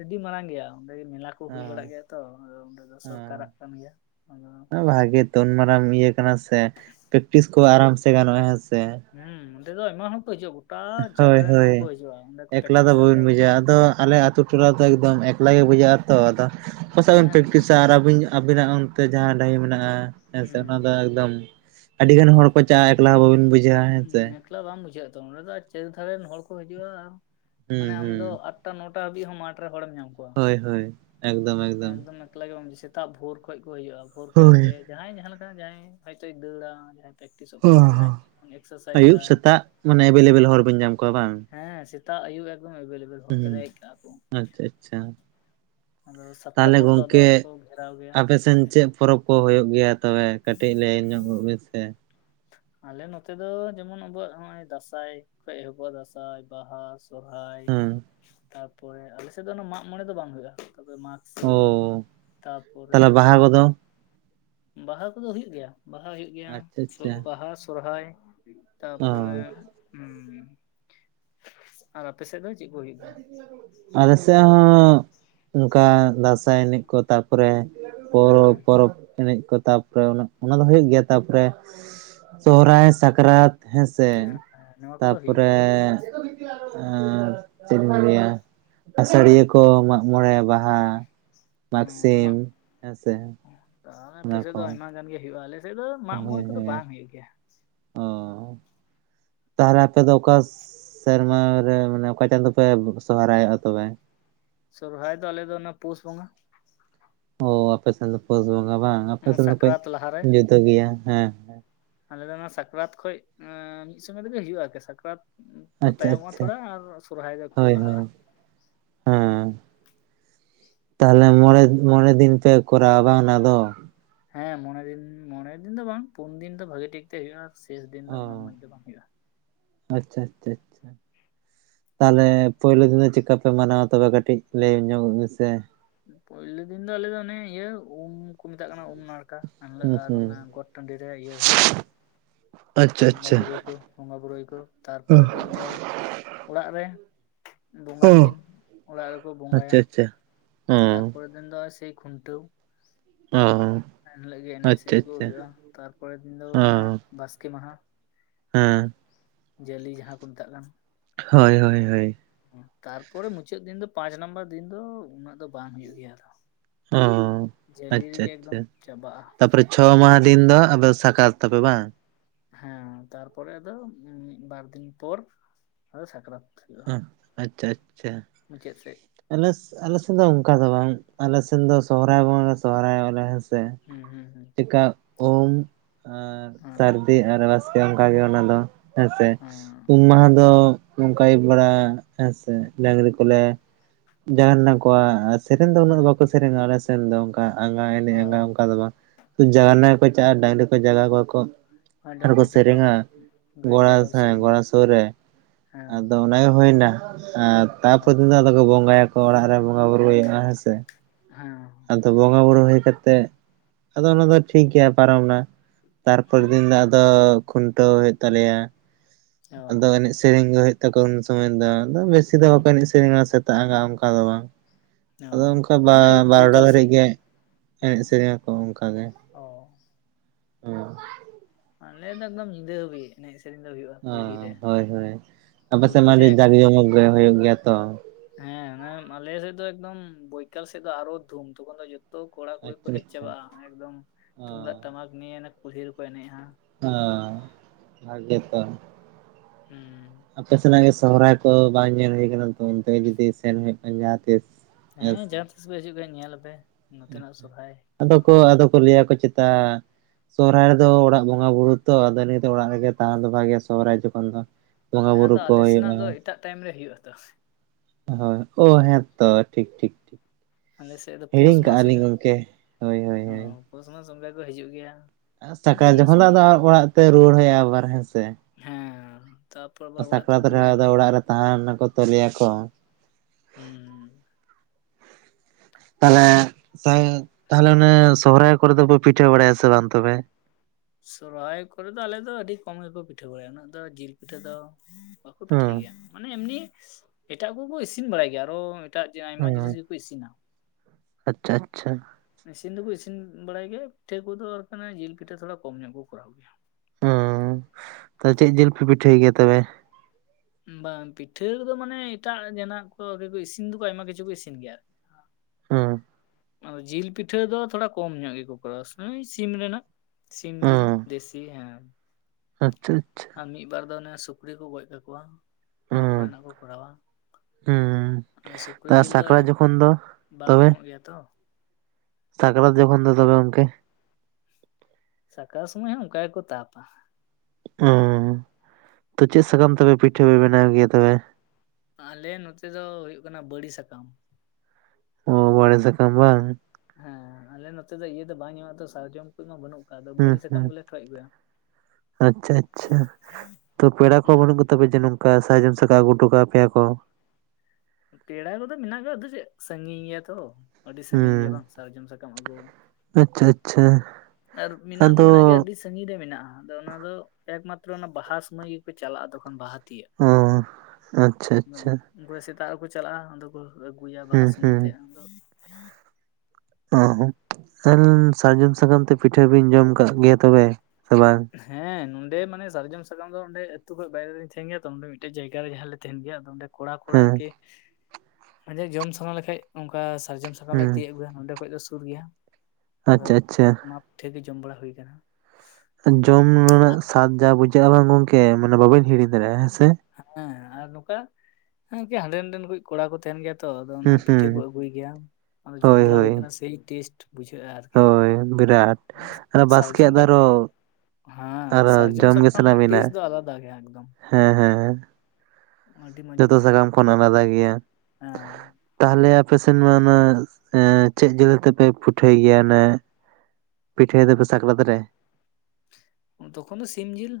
ᱟᱹᱰᱤ ᱢᱟᱨᱟᱝ ᱜᱮᱭᱟ, ᱚᱸᱰᱮ ᱢᱮᱞᱟ ᱠᱚ ᱠᱚ ᱦᱩᱭ ᱵᱟᱲᱟᱜ ᱦᱮᱸ ᱜᱮᱭᱟ ᱛᱚ ᱟᱫᱚ ᱚᱸᱰᱮ ᱫᱚ ᱥᱚᱨᱠᱟᱨᱟᱜ ᱦᱮᱸ ᱠᱟᱱ ᱜᱮᱭᱟ ᱟᱫᱚ, ᱵᱷᱟᱜᱮ ᱛᱤᱱ ᱢᱟᱨᱟᱝ ᱤᱭᱟᱹ ᱠᱟᱱᱟ ᱥᱮ ᱯᱮᱠᱴᱤᱥ ᱠᱚ ᱟᱨᱟᱢ ᱥᱮ ᱜᱟᱱᱚᱜᱼᱟ ᱦᱮᱸᱥᱮ ᱾ ᱦᱩᱸ ᱚᱸᱰᱮ ᱫᱚ ᱟᱭᱢᱟ ᱦᱚᱲ ᱠᱚ ᱦᱤᱡᱩᱜᱼᱟ ᱜᱚᱴᱟ ᱦᱳᱭ ᱡᱟᱭᱜᱟ ᱨᱮᱱ ᱦᱚᱲ ᱦᱳᱭ ᱠᱚ ᱦᱤᱡᱩᱜᱼᱟ ᱚᱸᱰᱮ ᱠᱚ ᱮᱠᱞᱟ ᱫᱚ ᱯᱮᱠᱴᱤᱥᱟ ᱟᱫᱚ ᱵᱟᱹᱵᱤᱱ ᱟᱫᱚ ᱟᱞᱮ ᱟᱛᱩ ᱴᱚᱞᱟᱫᱚ ᱮᱠᱫᱚᱢ ᱮᱠᱞᱟ ᱜᱮ ᱵᱩᱡᱷᱟᱹᱜ ᱟᱛᱚ ᱟᱫᱚ ᱚᱠᱚᱭ ᱥᱟᱶ ᱦᱮᱸ ᱟᱹᱛᱩ ᱯᱮᱠᱴᱤᱥᱟ ᱾ ᱴᱚᱞᱟ ᱟᱨ ᱟᱹᱵᱤᱱ ᱟᱹᱵᱤᱱᱟᱜ ᱚᱱᱛᱮ ᱡᱟᱦᱟᱸ ᱰᱟᱹᱦᱤ ᱢᱮᱱᱟᱜᱼᱟ ᱦᱮᱸ ᱥᱮ ᱚᱱᱟ ᱫᱚ ᱦᱩᱸ ᱮᱠᱫᱚᱢ ᱟᱹᱰᱤ ᱜᱟᱱ ᱦᱚᱲ ᱠᱚᱪᱟᱜ ᱮᱠᱞᱟ ᱦᱚᱸ ᱵᱟᱹᱵᱤᱱ ᱵᱩᱡᱷᱟᱹᱜᱣᱟ ᱦᱮᱸ ᱥᱮ ᱾ ᱮᱞᱟ ᱵᱟᱝ ᱵᱩᱡᱷᱟᱹᱜᱼᱟ ᱛᱟᱢᱟ ᱚᱸᱰᱮ ᱫᱚ ᱪᱟᱹᱨ ᱫᱷᱟᱨᱮᱱ ᱦᱚᱲ ᱠᱚ ᱦᱤᱡᱩᱜᱼᱟ ᱦᱩᱸ ᱢᱟᱱᱮ ᱟᱢ ᱦᱩᱸ ᱫᱚ ᱟᱴᱟ ᱱᱚᱴᱟ ᱦᱟᱹᱵᱤ ᱦᱚᱸ ᱢᱟᱴᱷ ᱨᱮ ᱦᱚᱲᱮᱢ ᱧᱟᱢ ᱠᱚᱣᱟ᱾ ᱦᱚᱭ ᱦᱚᱭ᱾ ᱮᱜᱽᱫᱚᱢ ᱮᱠ ᱮᱠᱫᱚᱢ ᱮᱠᱞᱟ ᱜᱮ ᱵᱟᱝ ᱫᱤᱥᱟ. ᱥᱮᱛᱟᱜ ᱵᱷᱩᱨ ᱠᱷᱚᱡ ᱠᱚ ᱦᱩᱡᱩᱜᱼᱟ ᱵᱷᱩᱨ ᱠᱷᱚᱡ ᱦᱳᱭ ᱡᱮ ᱡᱟᱦᱟᱸᱭ ᱡᱟᱦᱟᱸ ᱞᱮᱠᱟᱭ ᱡᱟᱦᱟᱸᱭ ᱦᱚᱭᱛᱚᱭ ᱫᱟᱹᱲᱟ᱾ ᱯᱨᱮᱠᱴᱤᱥᱚᱜ ᱚ ᱠᱟᱱᱟᱭ ᱦᱚ ᱡᱟᱦᱟᱸᱭ ᱮᱠᱥᱟᱨᱥᱟᱭᱤᱡ ᱟᱹᱭᱩᱵ ᱫᱟᱭ ᱥᱮᱛᱟᱜ ᱢᱟᱱᱮ ᱮᱵᱮᱞᱼᱮᱵᱮᱞ ᱦᱚᱲ ᱵᱤᱱ ᱧᱟᱢ ᱠᱚᱣᱟ ᱵᱟᱝ? ᱦᱮᱸ ᱥᱮᱛᱟᱜ ᱟᱹᱭᱩᱵ ᱮᱠᱫᱚᱢ ᱮᱵᱮᱞᱼᱮᱵᱮᱞ᱾ ᱩᱸᱻᱦᱩᱸ ᱟᱪᱪᱷᱟ ᱟᱪᱪᱷᱟ᱾ ᱟᱫᱚ ᱥᱟᱛᱴᱟ ᱛᱟᱦᱞᱮ ᱯᱚᱨ ᱫᱚ ᱟᱫᱚ ᱜᱚᱝᱠᱮ ᱠᱚ ᱜᱷᱮᱨᱟᱣ ᱜᱮᱭᱟ ᱟᱯᱮ ᱥᱮᱱ ᱢᱟᱱᱮ ᱪᱮᱫ ᱯᱚᱨᱚᱵᱽ ᱠᱩ ᱦᱩᱭᱩᱜ ᱜᱮᱭᱟ ᱛᱚᱵᱮ ᱠᱟᱹᱴᱤᱡ ᱞᱟᱹᱭ ᱧᱚᱜ ᱢᱮᱱᱥᱮ ᱟᱞᱮ ᱱᱚᱛᱮ ᱫᱚ ᱡᱮᱢᱚᱱ ᱟᱵᱚᱣᱟᱜ ᱱᱚᱜᱼᱚᱭ ᱫᱟᱸᱥᱟᱭ ᱠᱷᱚᱱ ᱮᱦᱚᱵᱚᱜᱼᱟ ᱫᱟᱸᱥᱟᱭ, ᱵᱟᱦᱟ, ᱥᱚᱨᱦᱟᱭ ᱦᱮᱸ ᱛᱟᱯᱚᱨᱮ ᱟᱞᱮᱥᱮᱫ ᱫᱚ ᱚᱱᱟ ᱢᱟᱜ ᱢᱚᱬᱮ ᱫᱚ ᱵᱟᱝ ᱦᱩᱭᱩᱜᱼᱟ ᱾ ᱛᱚᱵᱮ ᱢᱟᱜᱽ ᱚ ᱥᱤᱱ ᱛᱟᱯᱚᱨᱮ ᱛᱟᱦᱚᱞᱮ ᱵᱟᱦᱟ ᱠᱚᱫᱚ ᱵᱟᱦᱟ ᱠᱚ ᱫᱚ ᱦᱩᱭᱩᱜ ᱜᱮᱭᱟ? ᱵᱟᱦᱟ ᱦᱩᱭᱩᱜ ᱜᱮᱭᱟ ᱟᱪᱪᱷᱟ ᱟᱪᱪᱷᱟ ᱵᱟᱦᱟ, ᱥᱚᱨᱦᱟᱭ᱾ ᱚ ᱛᱟᱯᱚᱨᱮ ᱩᱸ ᱟᱨ ᱟᱯᱮ ᱥᱮᱫ ᱫᱚ ᱪᱮᱫ ᱠᱚ ᱦᱩᱭᱩᱜ ᱜᱮᱭᱟ? ᱟᱞᱮ ᱥᱮᱫ ᱦᱚᱸ ᱚᱱᱠᱟ ᱫᱟᱸᱥᱟᱭ ᱮᱱᱮᱡ ᱠᱚ ᱛᱟᱯᱚᱨᱮ ᱯᱚᱨᱚ ᱦᱩᱸ ᱯᱚᱨᱚᱵᱽ ᱮᱱᱮᱡ ᱠᱚ ᱛᱟᱵ ᱛᱟ. ᱚᱱᱟ ᱚᱱᱟ ᱫᱚ ᱦᱩᱭᱩᱜ ᱜᱮᱭᱟ ᱛᱟᱯᱚᱨᱮ ᱥᱚᱦᱨᱟᱭ, ᱥᱟᱠᱨᱟᱛ ᱦᱮᱸ ᱥᱮ ᱦᱮᱸ ᱱᱚᱣᱟ ᱠᱚᱫᱚ ᱦᱩᱭᱩᱜ ᱛᱟᱨᱯᱚᱨᱮ ᱜᱮᱭᱟ ᱮᱸ ᱪᱮᱫ ᱤᱧ ᱞᱟᱹᱭᱟ ᱟ. ᱥᱟᱹᱲᱤᱭᱟᱹ ᱠᱚ ᱢᱟᱜᱢᱚᱬᱮ, ᱵᱟᱦᱟ᱾ ᱢᱟᱜᱥᱤᱢ ᱦᱮᱸ ᱥᱮ? ᱛᱟ ᱠᱤᱪᱷᱩ ᱫᱚ ᱟᱭᱢᱟ ᱜᱟᱱ ᱜᱮ ᱦᱩᱭᱩᱜᱼᱟ ᱟᱞᱮᱥᱮᱫ ᱫᱚ ᱢᱟᱜ ᱢᱚᱬᱮ ᱠᱚᱫᱚ ᱵᱟᱝ ᱦᱩᱭᱩᱜ ᱜᱮᱭᱟ᱾ ᱚᱻ ᱛᱟᱦᱚᱞᱮ ᱟᱯᱮ ᱫᱚ ᱚᱠᱟ ᱥᱮᱨᱢᱟ ᱨᱮ ᱢᱟᱱᱮ ᱚᱠᱟ ᱪᱟᱸᱫᱚ ᱯᱮ ᱥᱚᱦᱨᱟᱭᱚᱜᱼᱟ ᱛᱚᱵᱮ? ᱥᱚᱨᱦᱟᱭ ᱫᱚ ᱟᱞᱮ ᱫᱚ ᱚᱱᱟ ᱯᱩᱥ ᱵᱚᱸᱜᱟ᱾ ᱚ ᱟᱯᱮ ᱥᱮᱱ ᱫᱚ ᱯᱩᱥ ᱵᱚᱸᱜᱟ ᱵᱟᱝ ᱟᱯᱮ ᱚᱱᱟ ᱥᱮᱱ ᱫᱚ ᱠᱟᱹᱡ ᱥᱟᱠᱨᱟᱛ ᱞᱟᱦᱟᱨᱮ ᱡᱩᱫᱟᱹ ᱜᱮᱭᱟ ᱦᱮᱸ᱾ ᱟᱞᱮ ᱫᱚ ᱚᱱᱟ ᱥᱟᱠᱨᱟᱛ ᱠᱷᱚᱡ ᱢᱤᱫ ᱥᱚᱸᱜᱮ ᱜᱮᱞᱮ ᱦᱤᱡᱩᱜᱼᱟ ᱟᱨᱠᱤ ᱥᱟᱠᱨᱟᱛ? ᱛᱚ ᱟᱪᱪᱷᱟ ᱛᱟᱭᱚᱢᱚᱜᱼᱟ ᱟᱪᱪᱷᱟ ᱛᱷᱚᱲᱟ ᱟᱨ ᱥᱚᱨᱦᱟᱭ ᱫᱚ ᱮᱠᱴᱩᱠᱩ ᱞᱟᱦᱟᱜᱼᱟ᱾ ᱩᱸ ᱛᱟᱦᱞᱮ ᱢᱚᱬᱮ ᱢᱚᱬᱮ ᱫᱤᱱ ᱯᱮ ᱠᱚᱨᱟ ᱵᱟᱝ ᱚᱱᱟ ᱫᱚ? ᱦᱮᱸ ᱢᱚᱬᱮ ᱫᱤᱱ ᱢᱚᱬᱮ ᱫᱤᱱ ᱫᱚ ᱵᱟᱝ ᱯᱩᱱ ᱫᱤᱱ ᱫᱚ ᱵᱷᱟ. ᱜᱤ ᱴᱷᱤᱠ ᱛᱮ ᱦᱩᱭᱩᱜᱼᱟ ᱟᱨ ᱥᱮᱥ ᱫᱤᱱ ᱫᱚ ᱚ ᱩᱱᱟᱹᱜ ᱢᱚᱸᱡᱽ ᱫᱚ ᱵᱟᱝ ᱦᱩᱭᱩᱼᱟ᱾ ᱟᱪᱪᱷᱟ ᱟᱪᱪᱷᱟ ᱟᱪᱪᱷᱟ᱾ ᱛᱟᱦᱚᱞᱮ ᱯᱩᱭᱞᱩ ᱫᱤᱱ ᱫᱚ ᱪᱤᱠᱟ ᱯᱮ ᱢᱟᱱᱟᱣᱟ ᱛᱚᱵᱮ ᱠᱟᱹᱴᱤᱡ ᱞᱟᱹᱭ ᱧᱚᱜ ᱢᱮᱥᱮ᱾ ᱯᱩᱭᱞᱩ ᱫᱤᱱ ᱫᱚ ᱟᱞᱮ ᱫᱚ ᱚᱱᱮ ᱤᱭᱟᱹ ᱩᱢ ᱠᱚ ᱢᱮᱛᱟᱜ ᱠᱟᱱᱟ ᱩᱢ ᱱᱟᱲᱠᱟ᱾ ᱮᱱ ᱦᱤᱞᱟᱹᱜ ᱦᱩᱸ ᱟᱨ ᱦᱩᱸ ᱚᱱᱟ ᱜᱚᱴ ᱴᱟᱺᱰᱤ ᱨᱮ ᱤᱭᱟᱹ ᱦᱩᱭᱩᱜᱼᱟ᱾ ᱟᱪᱪᱷᱟ ᱵᱚᱸᱜᱟ ᱟᱪᱪᱷᱟ ᱵᱩᱨᱩᱭ ᱠᱩ ᱵᱚᱸᱜᱟ ᱵᱩᱨᱩᱭᱟᱠᱚ ᱚ ᱛᱟᱨᱯᱚᱨᱮ ᱫᱤᱱ ᱫᱚ ᱚᱲᱟᱜ ᱨᱮ ᱵᱚᱸᱜᱟᱱ ᱫᱤᱱ ᱚᱲᱟᱜ ᱨᱮᱠᱚ ᱵᱚᱸᱜᱟᱭᱟ ᱟᱪᱪᱷᱟ ᱟᱪᱪᱷᱟ ᱚ ᱛᱟᱨ ᱯᱚᱨᱮ ᱫ ᱢᱮᱱ ᱫᱚ ᱟᱨ ᱥᱤᱭ ᱠᱷᱩᱱᱴᱟᱹᱣ᱾ ᱚᱦᱚ᱾ ᱮᱱᱦᱤᱞᱟᱹᱜ ᱜᱮ ᱮᱱᱮᱡ ᱥᱮᱨᱮᱧ ᱠᱚ ᱦᱩᱭᱩᱜᱼᱟ ᱛᱟᱨ ᱯᱚᱨᱮᱨ ᱫᱤᱱ ᱫᱚ ᱚ ᱚᱱᱮ ᱵᱟᱥᱠᱮ ᱢᱟᱦᱟ ᱦᱮᱸ᱾ ᱡᱟᱹᱞᱤ ᱡᱟᱦᱟᱸ ᱠᱚ ᱢᱮᱛᱟᱜ ᱠᱟᱱ᱾ ᱦᱚᱭ ᱦᱚᱭ ᱦᱚᱭ᱾ ᱛᱟᱨ ᱯᱚᱨᱮ ᱢᱩᱪᱟᱹᱫ ᱫᱤᱱ ᱫᱚ ᱯᱟᱸᱪ ᱱᱟ. ᱢᱵᱟ. ᱨ ᱫᱤᱱ ᱫᱚ ᱩᱱᱟᱹᱜ ᱫᱚ ᱵᱟᱝ ᱦᱩᱭᱩᱜ ᱜᱮᱭᱟ᱾ ᱚ ᱡᱟᱹᱞᱤ ᱨᱮ ᱟᱪᱪᱷᱟ ᱜᱮ ᱮᱠᱫᱚᱢ ᱟᱪᱪᱷᱟ ᱪᱟᱵᱟ᱾ ᱛᱟᱯᱚᱨᱮ ᱪᱷᱚ ᱢᱟᱦᱟ ᱫᱤᱱ ᱫᱚ ᱟᱫᱚ ᱥᱟᱠᱨᱟᱛ ᱛᱟᱯᱮ ᱵᱟᱝ? ᱦᱮᱸ ᱛᱟᱨᱯᱚᱨᱮ ᱫᱚ ᱵᱟᱨ ᱫᱤᱱ ᱯᱚᱨ ᱟᱫᱚ ᱥᱟᱠᱨᱟᱛ ᱦᱩᱭᱩᱜᱼᱟ ᱫᱚ ᱚ ᱢᱩᱪᱟᱹᱫ ᱥᱮᱫ ᱟᱞ ᱟᱞᱮ ᱥᱮᱱ ᱫᱚ ᱚᱱᱠᱟ ᱫᱚ ᱵᱟᱝ ᱟᱞᱮ ᱥᱮᱱ ᱫᱚ ᱥᱚᱦᱨᱟᱭ ᱵᱚᱸᱜᱟ ᱥᱚᱦᱨᱟᱭᱚᱜ - ᱟ ᱞᱮ ᱦᱩᱸ ᱦᱩᱸ ᱦᱩᱸ ᱦᱮᱸ ᱪᱠᱟᱢᱟᱨ [inaudible] ᱟᱨ ᱵᱟᱥᱠᱮ ᱚᱱᱠᱟᱜ ᱜᱮ ᱚᱱᱟ ᱫᱚ ᱦᱮᱸ ᱥᱮ ᱩᱢ ᱢᱟᱦᱟ ᱫᱚ ᱱᱚᱝᱠᱟ ᱟᱹᱭᱩᱵ ᱵᱮᱲᱟ ᱦᱮᱸ ᱥᱮ ᱰᱟᱝᱨᱤ ᱦᱩᱸ ᱠᱚᱞᱮ ᱡᱟᱱ ᱱᱟ ᱠᱚᱣᱟ ᱥᱮᱨᱮᱧ ᱫᱚ ᱦᱮᱸ ᱩᱱᱟᱹᱜ ᱫᱚ ᱵᱟᱠᱚ ᱥᱮᱨᱮᱧᱟ ᱟᱞᱮ ᱥᱮᱱ ᱫᱚ ᱚᱱᱠᱟ ᱟᱸᱜᱟ ᱮᱱᱮᱡ ᱚ ᱚᱱᱠᱟ ᱫᱚ ᱵᱟᱝ ᱦᱮᱸ ᱡᱟᱜᱜᱟᱼᱱᱱᱼᱟ ᱠᱚ ᱪᱟᱜᱼᱟ ᱰᱟᱝᱨᱤ ᱠᱚ ᱡᱟᱜᱟᱣ ᱠᱚᱣᱟ ᱠᱚ ᱦᱮᱸ ᱟᱨᱼᱠᱚ ᱰᱟᱹᱝᱨᱤ ᱡᱟᱜᱟᱣ ᱥᱮᱨᱮᱧᱟ ᱜᱟᱹᱭ ᱡᱟᱜᱟᱣ ᱜᱚᱸᱲᱟᱥᱟᱭ ᱥᱮᱨᱮᱧ ᱠᱚ ᱜᱚᱸᱲᱟ ᱥᱩᱨ ᱨᱮ ᱦᱮᱸ ᱟᱫᱚ ᱚᱱᱟᱜᱮ ᱦᱩᱭᱱᱟ ᱟᱨ ᱚ ᱛᱟᱯᱚᱨ ᱫᱤᱱ ᱫᱚ ᱟᱫᱚ ᱠᱚ ᱵᱚᱸᱜᱟᱭᱟᱠᱚ ᱚᱲᱟᱜ ᱨᱮ ᱵᱚᱸᱜᱟ ᱵᱩᱨᱩᱭᱼᱟ ᱦᱮᱸ ᱥᱮ ᱾ ᱦᱩᱸᱻ ᱟᱫᱚ ᱵᱚᱸᱜᱼᱟ ᱵᱩᱨᱩ ᱦᱩᱭ ᱠᱟᱛᱮᱫ ᱟᱫᱚ ᱚᱱᱟ ᱫᱚ ᱴᱷᱤᱠ ᱜᱮᱭᱟ ᱯᱟᱨᱚᱢᱱᱟ ᱛᱟᱨᱯᱚᱨᱮᱨ ᱦᱩᱸ ᱫᱤᱱ ᱫᱚ ᱟᱫᱚ ᱠᱷᱩᱱᱴᱟᱹᱣ ᱦᱩᱭᱩᱜ ᱛᱟᱞᱮᱭᱟ ᱾ ᱚ ᱟᱫᱚ ᱮᱱᱮᱡ ᱥᱮᱨᱮᱧ ᱜᱮ ᱦᱩᱭᱩᱜ ᱛᱟᱠᱚᱣᱟ ᱩᱱ ᱥᱚᱢᱟᱹᱭ ᱫᱚ ᱵᱮᱥᱤ ᱫᱚ ᱦᱩᱸ ᱵᱟᱠᱚ ᱮᱱᱮᱡ ᱛᱤᱦᱤᱧ ᱥᱮᱛᱟᱜ ᱟᱸᱜᱟ ᱚᱱᱠᱟ ᱫᱚ ᱵᱟᱝ ᱚ ᱟᱫᱚ ᱚᱱᱠᱟ ᱦᱮᱸ ᱟᱹᱭᱩᱵ ᱵᱟᱨᱚᱴᱟ ᱵᱳᱭᱠᱟᱞ ᱫᱷᱟᱹᱨᱤᱡ ᱥᱮᱫ ᱜᱮ, ᱚ ᱮᱱᱮᱡ ᱥᱮᱨᱮᱧᱟᱠᱚ ᱚᱱᱠᱟ ᱜᱮ᱾ᱚᱻ ᱚ ᱟᱞᱮ ᱫᱚ ᱮᱠᱫᱚᱢ ᱧᱤᱱᱫᱟᱹ ᱦᱟᱹᱵᱤᱡ ᱮᱱᱮᱡ ᱥᱮᱨᱮᱧ ᱫᱚ ᱦᱩᱭᱩᱜᱼᱟ᱾ ᱠᱩᱞᱦᱤ ᱚᱦᱚ ᱨᱮ ᱦᱚᱭ ᱦᱚᱭ ᱟᱯᱮᱥᱮᱫ ᱠᱩᱞᱦᱤ ᱢᱟ ᱟᱹᱰᱤ ᱨᱮ ᱡᱟᱠ ᱡᱚᱢᱚᱠ ᱜᱮ ᱦᱩᱭᱩᱜ ᱜᱮᱭᱟ ᱛᱚ᱾ ᱦᱮᱸ ᱚᱱᱮ ᱢᱟᱞᱮ ᱥᱮᱫ ᱫᱚ ᱮᱠᱫᱚᱢ ᱵᱩᱭᱠᱷᱟ. ᱞ ᱥᱮᱫᱚ ᱟᱨᱚ ᱫᱷᱩᱢ ᱛᱚᱠᱷᱚᱱ ᱫᱚ ᱛᱚ ᱠᱚᱲᱟ, ᱠᱩᱲᱤ ᱠᱚ ᱟᱪᱪᱷᱟ ᱦᱮᱡᱽ ᱟᱪᱪᱷᱟ ᱪᱟᱵᱟᱜᱼᱟ ᱮᱠᱫᱚᱢ ᱚ ᱛᱩᱢᱫᱟᱜ, ᱴᱟᱢᱟᱠ ᱱᱤᱭᱮ ᱠᱩᱞᱦᱤ ᱨᱮᱠᱚ ᱮᱱᱮᱡᱼᱟ ᱾ ᱦᱮᱸ ᱵᱷᱟᱜᱮ ᱛᱚ ᱦᱮᱸ ᱟᱯᱮ ᱥᱮᱱᱟᱜ ᱜᱮ ᱥᱚᱦᱚᱨᱟᱭ ᱠᱚ ᱵᱟᱝ ᱧᱮᱞ ᱦᱩᱭ ᱟᱠᱟᱱᱟ ᱛᱚ ᱚᱱᱛᱮ ᱜᱮ ᱡᱩᱫᱤ ᱥᱮᱱ ᱦᱩᱭᱩᱜ ᱠᱷᱟᱱ ᱡᱟᱦᱟᱸ ᱛᱤᱥ ᱦᱮᱸ ᱡᱟᱦᱟᱸ ᱛᱤᱥ ᱯᱮ ᱦᱤᱡᱩᱜ ᱯᱮ ᱧᱮᱞ ᱟᱯᱮ ᱱᱚᱛᱮᱱᱟᱜ ᱥᱚᱨᱦᱟᱭ ᱟᱫᱚ ᱠᱚ ᱟᱫᱚ ᱠᱚ ᱞᱟᱹᱭᱟᱼᱠᱚ ᱪᱮᱛᱟ ᱥᱚᱦᱨᱟᱭ ᱨᱮᱫᱚ ᱚᱲᱟᱜ ᱵᱚᱸᱜᱟ ᱵᱩᱨᱩ ᱛᱚ ᱟᱫᱚ ᱱᱤᱛ ᱚᱲᱟᱜ ᱨᱮᱜᱮ ᱛᱟᱦᱮ ᱫᱚ ᱵᱷᱟᱜᱮᱭᱼᱟ ᱥᱚᱦᱚᱨᱟᱭ ᱡᱚᱠᱷᱚᱱ ᱫᱚ ᱵᱚᱸᱜᱟ ᱵᱩᱨᱩ ᱦᱮᱸᱫᱚ ᱠᱚ ᱟᱞᱮ ᱥᱮᱱᱟᱜ ᱦᱩᱭᱩᱜᱼᱟ ᱫᱚ ᱮᱴᱟᱜ ᱴᱟᱭᱤᱢ ᱨᱮ ᱦᱳᱭ ᱟᱛᱚ᱾ ᱦᱳᱭ ᱳᱼ ᱦᱮᱸᱼᱛᱚ ᱴᱷᱤᱠ ᱴᱷᱤᱠ ᱴᱷᱤᱠ ᱟᱞᱮ ᱥᱮᱫ ᱫᱚ ᱦᱤᱲᱤᱧ ᱯᱳᱥᱢᱟᱥ ᱠᱟᱜᱼᱟ ᱞᱤᱧ ᱦᱩᱭᱩᱜᱼᱟ ᱜᱚᱝᱠᱮ ᱦᱳᱭ ᱦᱳᱭ ᱦᱳᱭ ᱚ ᱯᱳᱥᱢᱟᱥ ᱚᱱᱠᱟ ᱠᱚ ᱦᱤᱡᱩᱜ ᱜᱮᱭᱟ ᱾ ᱥᱟᱠᱨᱟᱛ ᱡᱚᱠᱷᱚᱱ ᱫᱚ ᱟᱫᱚ ᱚᱲᱟᱜ ᱛᱮ ᱨᱩᱣᱟᱹᱲ ᱦᱩᱭᱩᱜᱼᱟ ᱟᱵᱟᱨ ᱦᱮᱸᱥᱮ ᱦᱮᱸ ᱛᱟᱯᱚᱨ ᱟᱵᱟᱨ ᱾ ᱚᱲᱟᱜ ᱛᱮᱢ ᱥᱟᱠᱨᱟᱛ ᱨᱮ ᱨᱩᱣᱟᱹᱲᱮᱱ ᱫᱚ ᱜᱮ ᱚᱲᱟᱜ ᱨᱮ ᱛᱟᱦᱮᱸᱱᱟ ᱠᱚ ᱛᱚᱞᱮᱼᱭᱟᱠᱚ ᱦᱩᱸᱻ ᱛᱟᱞᱮ ᱛᱟᱦᱚᱞᱮ ᱚᱱᱮ ᱥᱚᱦᱨᱟᱭ ᱠᱚᱨᱮ ᱫᱚ ᱯᱮ ᱯᱤᱴᱷᱟᱹ ᱵᱟᱲᱟᱭᱼᱟ ᱥᱮ ᱵᱟᱝ ᱛᱚᱵᱮ? ᱥᱚᱨᱚᱦᱟᱭ ᱠᱚᱨᱮ ᱫᱚ ᱟᱞᱮ ᱫᱚ ᱟᱹᱰᱤ ᱠᱚᱢ ᱜᱮᱠᱚ ᱯᱤᱴᱷᱟᱹ ᱵᱟᱲᱟᱭᱟ ᱩᱱᱟᱹᱜ ᱫᱚ ᱡᱤᱞ ᱯᱤᱴᱷᱟᱹ ᱫᱚ ᱯᱤᱴᱷᱟᱹᱭ ᱦᱮᱸ ᱜᱮᱭᱟ ᱢᱟᱱᱮ ᱮᱢᱱᱤ ᱮᱴᱟᱜ ᱠᱚᱠᱚ ᱤᱥᱤᱱ ᱵᱟᱲᱟᱭ ᱜᱮᱭᱟ ᱟᱨᱚ ᱮᱴᱟᱜ ᱡᱮ ᱟᱭᱢᱟ ᱡᱤᱱᱤᱥ ᱦᱮᱸ ᱜᱮᱠᱚ ᱤᱥᱤᱱᱟ ᱟᱪᱪᱷᱟ ᱟᱪᱪᱷᱟ ᱤᱥᱤᱱ ᱫᱚᱠᱚ ᱤᱥᱤᱱ ᱵᱟᱲᱟᱭ ᱜᱮᱭᱟ ᱯᱤᱴᱷᱟᱹ ᱠᱚᱫᱚ ᱡᱤᱞ ᱯᱤᱴᱷᱟᱹ ᱛᱷᱚᱲᱟ ᱠᱚᱢ ᱧᱚᱜ ᱠᱚ ᱠᱚᱨᱟᱣ ᱜᱮᱭᱟ ᱾ ᱦᱚᱸ ᱛᱟᱞᱦᱮ ᱪᱮᱫ ᱡᱤᱞ ᱯᱮ ᱯᱤᱴᱷᱟᱹᱭ ᱜᱮᱭᱟ ᱛᱚᱵᱮ? ᱵᱟᱝ ᱯᱤᱴᱷᱟᱹ ᱨᱮᱫᱚ ᱢᱟᱱᱮ ᱮᱴᱟᱜ ᱡᱟᱱᱟᱜ ᱠᱚ ᱤᱥᱤᱱ ᱫᱚᱠᱚ ᱟᱭᱢᱟ ᱠᱤᱪᱷᱩ ᱠᱚ ᱤᱥᱤᱱ ᱜᱮᱭᱟ ᱟᱨ ᱦᱮᱸ ᱚ ᱡᱤᱞ ᱯᱤᱴᱷᱟᱹ ᱫᱚ ᱛᱷᱚᱲᱟ ᱠᱚᱢ ᱧᱚᱜ ᱜᱮᱠᱚ ᱠᱚᱨᱟᱣᱟᱭ ᱥᱤᱢ ᱨᱮᱱᱟᱜ ᱾ ᱥᱤᱢ ᱡᱤᱞ ᱦᱮᱸ ᱫᱮᱥᱤ ᱦᱮᱸᱻ ᱟᱪᱪᱷᱟ ᱟᱪᱪᱷᱟ ᱟᱨ ᱢᱤᱫ, ᱵᱟᱨ ᱫᱚ ᱚᱱᱮ ᱥᱩᱠᱨᱤ ᱠᱚ ᱜᱚᱡᱽ ᱠᱟᱠᱚᱣᱼᱟ ᱚᱱᱟ ᱦᱮᱸ ᱠᱚᱨᱮᱱᱟᱜ ᱠᱚ ᱠᱚᱨᱟᱣᱼᱟ ᱦᱮᱸ ᱾ ᱟᱨ ᱥᱩᱠᱨᱤ ᱡᱤᱞ ᱫᱚ ᱥᱟᱠᱨᱟᱛ ᱡᱚᱠᱷᱚᱱ ᱫᱚ ᱵᱟᱝ ᱛᱚᱵᱮ ᱧᱟᱢᱚᱜ ᱜᱮᱭᱟ ᱛᱚ ᱥᱟᱠᱨᱟᱛ ᱡᱚᱠᱷᱚᱱ ᱫᱚ ᱛᱚᱵᱮ ᱜᱚᱢᱠᱮ? ᱥᱟᱠᱟᱞ ᱥᱚᱢᱚᱭ ᱦᱚᱸ ᱚᱱᱠᱟ ᱜᱮᱠᱚ ᱛᱟᱼᱯᱟ ᱚᱻ ᱛᱚ ᱪᱮᱫ ᱥᱟᱠᱟᱢ ᱛᱮ ᱯᱮ ᱯᱤᱴᱷᱟᱹ ᱯᱮ ᱵᱮᱱᱟᱣ ᱜᱮᱭᱟ ᱛᱚᱵᱮ ᱟᱞᱮ ᱱᱚᱛᱮ ᱫᱚ ᱦᱩᱭᱩᱜ ᱠᱟᱱᱟ ᱵᱟᱹᱲᱤ ᱥᱟᱠᱟᱢ ᱾ ᱚᱻ ᱵᱟᱲᱮ ᱥᱟᱠᱟᱢ ᱵᱟᱝ? ᱦᱮᱸ ᱟᱞᱮ ᱱᱚᱛᱮ ᱫᱚ ᱤᱭᱟᱹ ᱫᱚ ᱵᱟᱝ ᱧᱟᱢᱚᱜ - ᱟ ᱛᱚ ᱥᱟᱨᱡᱚᱢ ᱢᱟ ᱵᱟᱹᱱᱩᱜ ᱠᱟᱜᱼᱟ ᱟᱫᱚ ᱦᱩᱸ ᱵᱟᱹᱲᱤ ᱥᱟᱠᱟᱢ ᱦᱩᱸ ᱜᱮᱞᱮ ᱴᱷᱚᱡ ᱟᱹᱜᱩᱭᱼᱟ ᱾ ᱟᱪᱪᱷᱟ ᱟᱪᱪᱷᱟ ᱛᱚ ᱯᱮᱲᱟ ᱠᱚ ᱚᱱᱟ ᱵᱟᱱᱩᱜ ᱛᱚᱵᱮ ᱡᱮ ᱱᱚᱝᱠᱟ ᱥᱟᱨᱡᱚᱢ ᱥᱟᱠᱟᱢ ᱟᱹᱜᱩ ᱴᱚ ᱠᱟᱜ ᱯᱮᱭᱟ ᱠᱚ ᱯᱮᱲᱟ ᱠᱚᱫᱚ ᱢᱮᱱᱟᱜ ᱠᱟᱜ ᱟᱫᱚ ᱪᱮᱫ ᱥᱟᱸᱜᱤᱧ ᱜᱮᱭᱟ ᱛᱚ ᱟᱹᱰᱤ ᱥᱟᱺᱜᱤᱧ ᱜᱮᱭᱟ ᱦᱩᱸ ᱵᱟᱝ ᱥᱟᱨᱡᱚᱢ ᱥᱟᱠᱟᱢ ᱟᱹᱜᱩ ᱟᱪᱪᱷᱟ ᱟᱪᱪᱷᱟ ᱦᱟᱨᱩᱵ ᱢᱮᱱᱟᱜ ᱫᱚ ᱢᱮᱱᱟᱜ ᱜᱮᱭᱟ ᱟᱫᱚ ᱛᱤᱥ ᱥᱟᱺᱜᱤᱧ ᱨᱮ ᱢᱮᱱᱟᱜ-ᱟ ᱟᱫᱚ ᱚᱱᱟ ᱫᱚ ᱮᱠᱢᱟᱛᱨᱚ ᱚᱱᱟ ᱵᱟᱦᱟ ᱥᱳᱢᱚᱭ ᱜᱮᱠᱚᱮ ᱪᱟᱞᱟᱜ-ᱟ ᱛᱚᱠᱷᱚᱱ ᱵᱟᱦᱟ ᱛᱤᱭᱟᱹᱜ ᱚ ᱟᱪᱪᱷᱟ ᱟᱪᱪᱷᱟ ᱩᱱᱠᱩ ᱥᱮᱛᱟᱜ ᱨᱮᱠᱚ ᱪᱟᱞᱟᱜ-ᱟ ᱟᱫᱚ ᱠᱚ ᱟᱹᱜᱩᱭᱟ ᱵᱟᱦᱟ ᱦᱩᱸ ᱥᱚᱢᱚᱭ ᱦᱩᱸ ᱛᱮ ᱟᱫᱚ ᱚᱦᱚ ᱥᱟᱨᱡᱚᱢ ᱥᱟᱠᱟᱢ ᱛᱮ ᱯᱤᱴᱷᱟᱹ ᱵᱤᱱ ᱡᱚᱢ ᱠᱟᱜ ᱜᱮᱭᱟ ᱛᱚᱵᱮ ᱥᱮ ᱵᱟᱝ ᱦᱮᱸ ᱱᱚᱸᱰᱮ ᱢᱟᱱᱮ ᱥᱟᱨᱡᱚᱢ ᱥᱟᱠᱟᱢ ᱫᱚ ᱚᱸᱰᱮ ᱟᱹᱛᱩ ᱠᱷᱚᱡ ᱵᱟᱭᱨᱮ ᱨᱮᱧ ᱛᱟᱦᱮᱸᱱ ᱜᱮᱭᱟ ᱛᱚ ᱱᱚᱸᱰᱮ ᱢᱤᱫᱴᱮᱡ ᱡᱟᱭᱜᱟ ᱨᱮ ᱡᱟᱦᱟᱸ ᱨᱮ ᱞᱮ ᱛᱟᱦᱮᱸᱱ ᱜᱮᱭᱟ ᱟᱫᱚ ᱚᱸᱰᱮ ᱠᱚᱲᱟ ᱠᱚᱲᱟ ᱦᱮᱸ ᱟᱨᱠᱤ ᱢᱟᱡᱷᱮ ᱡᱚᱢ ᱥᱟᱱᱟ ᱞᱮᱠᱷᱟᱡ ᱚᱱᱠᱟ ᱥᱟᱨᱡᱚᱢ ᱥᱟᱠᱟᱢ ᱞᱮ ᱦᱩᱸ ᱛᱤᱭᱳᱜ ᱟᱹᱜᱩᱭᱼᱟ ᱱᱚᱰᱮ ᱠᱷᱚᱡᱽ ᱫᱚ ᱥᱩᱨ ᱜᱮᱭᱟ ᱾ ᱟᱫᱚ ᱟᱪᱪᱷᱟ ᱟᱪᱪᱷᱟ ᱢᱟ ᱯᱤᱴᱷᱟᱹ ᱜᱮ ᱡᱚᱢ ᱵᱟᱲᱟ ᱦᱩᱭ ᱠᱟᱱᱟ ᱾ ᱡᱚᱢ ᱨᱮᱱᱟᱜ ᱥᱟᱫ ᱡᱟ ᱵᱩᱡᱷᱟᱹᱜ-ᱟ ᱵᱟᱝ ᱜᱚᱝᱠᱮ ᱢᱟᱱᱮ ᱵᱟᱵᱮᱱ ᱦᱤᱲᱤᱧ ᱫᱟᱲᱮᱭᱟᱜ-ᱟ ᱦᱮᱸ ᱥᱮ ᱦᱮᱸ ᱟᱨ ᱱᱚᱠᱟ ᱦᱮᱸ ᱠᱤ ᱦᱟᱸᱰᱮ ᱱᱟᱰᱮᱱ ᱠᱩᱡ ᱠᱚᱲᱟ ᱠᱚ ᱛᱟᱦᱮᱱ ᱜᱮᱭᱟ᱾ ᱛᱚ ᱟᱫᱚ ᱚᱱᱮ ᱦᱩᱸ ᱯᱤᱴᱷᱟᱹ ᱦᱩᱸ ᱠᱚ ᱟᱹᱜᱩᱭ ᱜᱮᱭᱟ᱾ ᱟᱫᱚ ᱡᱚᱢ ᱦᱳᱭ ᱵᱟᱲᱟ ᱦᱩᱭ ᱦᱳᱭ ᱟᱠᱟᱱᱟ ᱥᱮᱭ ᱴᱮᱥᱴ ᱵᱩᱡᱷᱟᱹᱜ-ᱟ ᱟᱨᱠᱤ ᱦᱳᱭ ᱵᱤᱨᱟᱴ ᱟᱨ ᱥᱟᱨᱡᱚᱢ ᱵᱟᱥᱠᱮᱭᱟᱜ ᱫᱚ ᱴᱟᱜ ᱟᱨᱚ ᱦᱮᱸ ᱟᱨᱚ ᱥᱟᱨᱡᱚᱢ ᱡᱚᱢ ᱜᱮ ᱥᱟᱱᱟ ᱨᱮᱱᱟᱜ ᱵᱤᱱᱟ ᱴᱮᱥᱴ ᱫᱚ ᱟᱞᱟᱫᱟ ᱜᱮᱭᱟ ᱮᱠᱫᱚᱢ ᱦᱮᱸ ᱦᱮᱸ ᱦᱮᱸ ᱟᱹᱰᱤ ᱢᱚᱸᱡᱽ ᱡᱚᱛᱚ ᱵᱩᱡᱷᱟᱹᱜᱼᱟ ᱥᱟᱠᱟᱢ ᱠᱷᱚᱱ ᱟᱞᱟᱫᱟ ᱜᱮᱭᱟ᱾ ᱦᱮᱸ ᱛᱟᱦᱚᱞᱮ ᱟᱯᱮ ᱥᱮᱱ ᱢᱟ ᱚᱱᱟ ᱮ ᱪᱮᱫ ᱡᱤᱞ ᱛᱮᱯᱮ ᱯᱩᱴᱷᱟᱹᱭ ᱜᱮᱭᱟ ᱚᱱᱟ ᱯᱤᱴᱷᱟᱹᱭ ᱫᱟ ᱠᱚ ᱥᱟᱠᱨᱟᱛ ᱨᱮ ᱛᱚᱠᱷᱚᱱ ᱫᱚ ᱥᱤᱢ ᱡᱤᱞ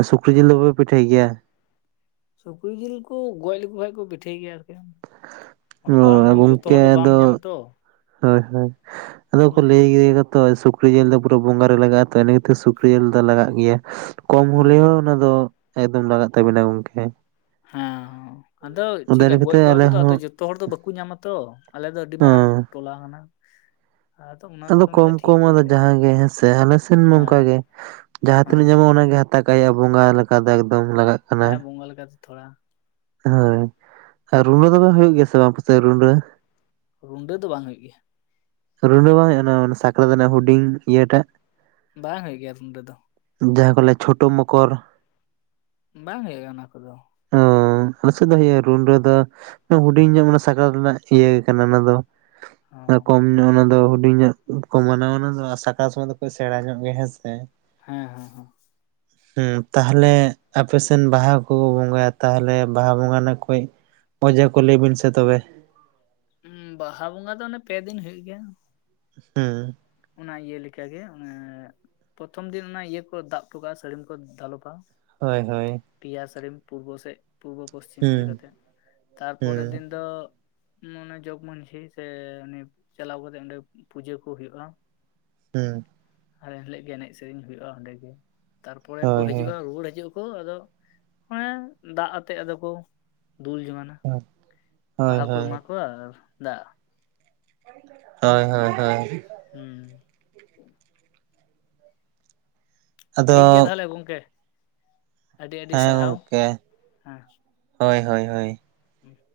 ᱚ ᱥᱩᱠᱨᱤ ᱡᱤᱞ ᱫᱚ ᱵᱟᱯᱮ ᱯᱤᱴᱷᱟᱹᱭ ᱜᱮᱭᱟ ᱥᱩᱠᱨᱤ ᱡᱤᱞ ᱠᱚ ᱜᱚᱡ ᱞᱮᱠᱚ ᱠᱷᱟᱡ ᱠᱚ ᱯᱤᱴᱷᱟᱹᱭ ᱜᱮᱭᱟ ᱟᱨᱠᱤ ᱟᱫᱚ ᱵᱟᱝ ᱧᱟᱢᱟ ᱡᱚᱛᱚ ᱦᱚᱲ ᱫᱚ ᱵᱟᱢ ᱧᱟᱢᱟ ᱛᱚ ᱦᱮᱸ ᱦᱮᱸ ᱟᱫᱚ ᱠᱚ ᱦᱮᱸ ᱞᱟᱹᱭ ᱛᱚᱵᱮ ᱥᱩᱠᱨᱤ ᱡᱤᱞ ᱫᱚ ᱯᱩᱨᱟᱹ ᱵᱚᱸᱜᱟ ᱨᱮ ᱞᱟᱜᱟᱜ-ᱟ ᱛᱚ ᱤᱱᱟᱹ ᱠᱷᱟ. ᱛᱤᱨ ᱥᱩᱠᱨᱤ ᱡᱤᱞ ᱫᱚ ᱞᱟᱜᱟᱜ ᱜᱮᱭᱟ᱾ ᱠᱚᱢ ᱦᱚᱞᱮ ᱦᱚᱸ ᱚᱱᱟ ᱫᱚ ᱮᱠᱫᱚᱢ ᱞᱟᱜᱟᱜ ᱛᱟᱵᱮᱱᱟ ᱜᱚᱝᱠᱮ ᱦᱮᱸ ᱦᱚᱸ ᱟᱫᱚ ᱪᱮᱫ ᱠᱟ ᱤᱱᱟᱹ ᱜᱚᱡ ᱠᱟᱛᱮ ᱠᱚᱣᱟ ᱟᱞᱮ ᱠᱚᱫᱚ ᱟᱫᱚ ᱦᱚᱸ ᱡᱚᱛᱚ ᱦᱚᱲ ᱫᱚ ᱵᱟᱠᱚ ᱧᱟᱢᱟ ᱛᱚ ᱟᱞᱮ ᱫᱚ ᱟᱹᱰᱤ ᱢᱟᱨᱟᱝ ᱦᱮᱸ ᱴᱚᱞᱟ ᱠᱟᱱᱟ᱾ ᱚᱱᱟ ᱟᱫᱚ ᱛᱮᱠᱚ ᱢᱮᱱᱫᱟ ᱠᱚᱢ ᱴᱷᱤᱠ ᱠᱚᱢ ᱠᱚᱜ ᱟᱫᱚ ᱜᱮᱭᱟ ᱡᱟᱦᱟᱸᱭ ᱜᱮ ᱦᱮᱸ ᱥᱮ ᱦᱟᱱᱮ ᱥᱮᱱ ᱱᱚᱝᱠᱟ ᱦᱮᱸ ᱜᱮ ᱡᱟᱦᱟᱸ ᱛᱤᱱᱟᱹᱜ ᱦᱮᱸ ᱧᱟᱢᱚᱜ-ᱟ ᱚᱱᱟ ᱜᱮ ᱛᱟᱠᱟᱭᱟ ᱵᱚᱸᱜᱟ ᱞᱮᱠᱟ ᱫᱚ ᱮᱠᱫᱚᱢ ᱞᱟᱜᱟᱜ ᱦᱮᱸ ᱵᱚᱸᱜᱟ ᱞᱮᱠᱟ ᱛᱮ ᱛᱷᱚᱲᱟ ᱦᱮᱸ ᱟᱨ ᱨᱩᱰᱟᱹ ᱫᱚ ᱵᱟᱝ ᱦᱩᱭᱩᱜ ᱜᱮᱭᱟ ᱥᱮ ᱵᱟᱝ ᱯᱟᱥᱮ ᱨᱩᱰᱟᱹ ᱨᱩᱰᱟᱹ ᱫᱚ ᱵᱟᱝ ᱦᱩᱭᱩᱜ ᱜᱮᱭᱟ ᱨᱩᱰᱟᱹ ᱵᱟᱝ ᱦᱩᱭᱩᱜ-ᱟ ᱚᱱᱟ ᱥᱟᱠᱨᱟᱛ ᱨᱮᱱᱟᱜ ᱦᱩᱰᱤᱧ ᱤᱭᱟᱹ ᱴᱟᱜ ᱵᱟᱝ ᱦᱩᱭᱩᱜ ᱜᱮᱭᱟ ᱨᱩᱰᱟᱹ ᱫᱚ ᱡᱟᱦᱟᱸ ᱠᱚ ᱞᱟᱹᱭᱟ ᱪᱷᱳᱴᱳ ᱢᱚᱠᱚᱨ ᱵᱟᱝ ᱦᱩᱭᱩᱜ-ᱟ ᱚᱱᱟ ᱠᱚᱫᱚ ᱚ ᱟᱪᱪᱷᱟ ᱫᱚ ᱱᱤᱭᱟᱹ ᱨᱩᱰᱟᱹ ᱫᱚ ᱦᱩᱰᱤᱧ ᱜᱮᱭᱟ ᱢᱟᱱᱮ ᱥᱟᱠᱨᱟᱛ ᱨᱮᱱᱟᱜ ᱤᱭᱟᱹ ᱠᱟᱱᱟ ᱚᱱᱟ ᱫᱚ᱾ ᱦᱚᱸ ᱠᱚᱢ ᱧᱚᱜ ᱚᱱᱟ ᱫᱚ ᱦᱩᱰᱤᱧ ᱧᱚᱜ ᱠᱚ ᱢᱟᱱᱟᱣᱟ ᱚᱱᱟ ᱫᱚ ᱥᱟᱠᱨᱟᱛ ᱥᱚᱢᱚᱭ ᱫᱚᱠᱚ ᱥᱮᱬᱟ ᱧᱚᱜ ᱜᱮ ᱦᱮᱸ ᱥᱮ ᱦᱮᱸ ᱦᱮᱸ ᱦᱮᱸ [inaudible] ᱦᱩᱸ ᱛᱟᱦᱚᱞᱮ ᱟᱯᱮ ᱥᱮᱱ ᱵᱟᱦᱟ ᱠᱚ ᱵᱚᱸᱜᱟᱭᱟ ᱛᱟᱦᱚᱞᱮ ᱵᱟᱦᱟ ᱵᱚᱸᱜᱟ ᱨᱮᱱᱟᱜ ᱠᱚᱭᱮᱠ ᱢᱚᱡᱟ ᱠᱚ ᱞᱟᱹᱭ ᱵᱮᱱ ᱥᱮ ᱛᱚᱵᱮ ᱩᱸ ᱵᱟᱦᱟ ᱵᱚᱸᱜᱟ ᱫᱚ ᱚᱱᱮ ᱯᱮ ᱫᱤᱱ ᱦᱩᱭᱩᱜ ᱜᱮᱭᱟ᱾ ᱦᱩᱸ ᱚᱱᱟ ᱤᱭᱟᱹ ᱞᱮᱠᱟ ᱜᱮ ᱚᱱᱮ ᱯᱨᱚᱛᱷᱚᱢ ᱫᱤᱱ ᱚᱱᱟ ᱤᱭᱟᱹ ᱠᱚ ᱫᱟᱵ ᱴᱚ ᱠᱟᱜ-ᱟ ᱥᱟᱹᱲᱤᱢ ᱠᱚ ᱫᱟᱞᱚᱵᱟ ᱦᱳᱭ ᱦᱳᱭ ᱯᱮᱭᱟ ᱥᱟᱹᱲᱤᱢ ᱯᱩᱨᱵᱚ ᱥᱮᱫ ᱯᱩᱨᱵᱚ ᱯᱚᱪᱷᱤᱢ ᱤᱭᱟᱹ ᱦᱮᱸ ᱠᱟᱛᱮᱫ ᱦᱮᱸ ᱛᱟᱨᱯᱚᱨᱮᱨ ᱫᱤᱱ ᱫᱚ ᱢᱚᱱᱮ ᱡᱚᱜᱽ ᱢᱚᱱᱥᱤ ᱥᱮ ᱩᱱᱤ ᱪᱟᱞᱟᱣ ᱠᱟᱛᱮᱜ ᱚᱸᱰᱮ ᱯᱩᱡᱟᱹ ᱠᱚ ᱦᱩᱭᱩᱜᱼᱟ᱾ ᱦᱩᱸ ᱮᱞ ᱮᱱ ᱦᱤᱞᱳᱜ ᱜᱮ ᱮᱱᱮᱡ ᱥᱮᱨᱮᱧ ᱦᱩᱭᱩᱜᱼᱟ ᱚᱸᱰᱮ ᱜᱮ ᱛᱟᱨᱯᱚᱨᱮ ᱠᱚ ᱦᱳᱭ ᱦᱳᱭ ᱦᱤᱡᱩᱜᱼᱟ ᱨᱩᱣᱟᱹᱲ ᱦᱤᱡᱩᱜᱼᱟ᱾ ᱠᱚ ᱟᱫᱚ ᱟᱱᱮ ᱫᱟᱜ ᱟᱛᱮᱜ ᱟᱫᱚ ᱠᱚ ᱫᱩᱞ ᱡᱚᱝ ᱟᱱᱟ ᱾ ᱦᱳᱭ ᱵᱟᱦᱟ ᱠᱚ ᱦᱳᱭ ᱮᱢᱟ ᱠᱚᱣᱟ, ᱟᱨ ᱫᱟᱜ ᱦᱳᱭ ᱦᱳᱭ ᱦᱳᱭ, ᱦᱩᱸ ᱟᱫᱚ ᱴᱷᱤᱠ ᱜᱮᱭᱟ ᱛᱟᱦᱞᱮ ᱜᱚᱢᱠᱮ᱾ ᱦᱮᱸ ᱜᱚᱝᱠᱮ ᱦᱮᱸ ᱦᱳᱭ ᱦᱳᱭ ᱦᱳᱭ᱾ [unintelligible]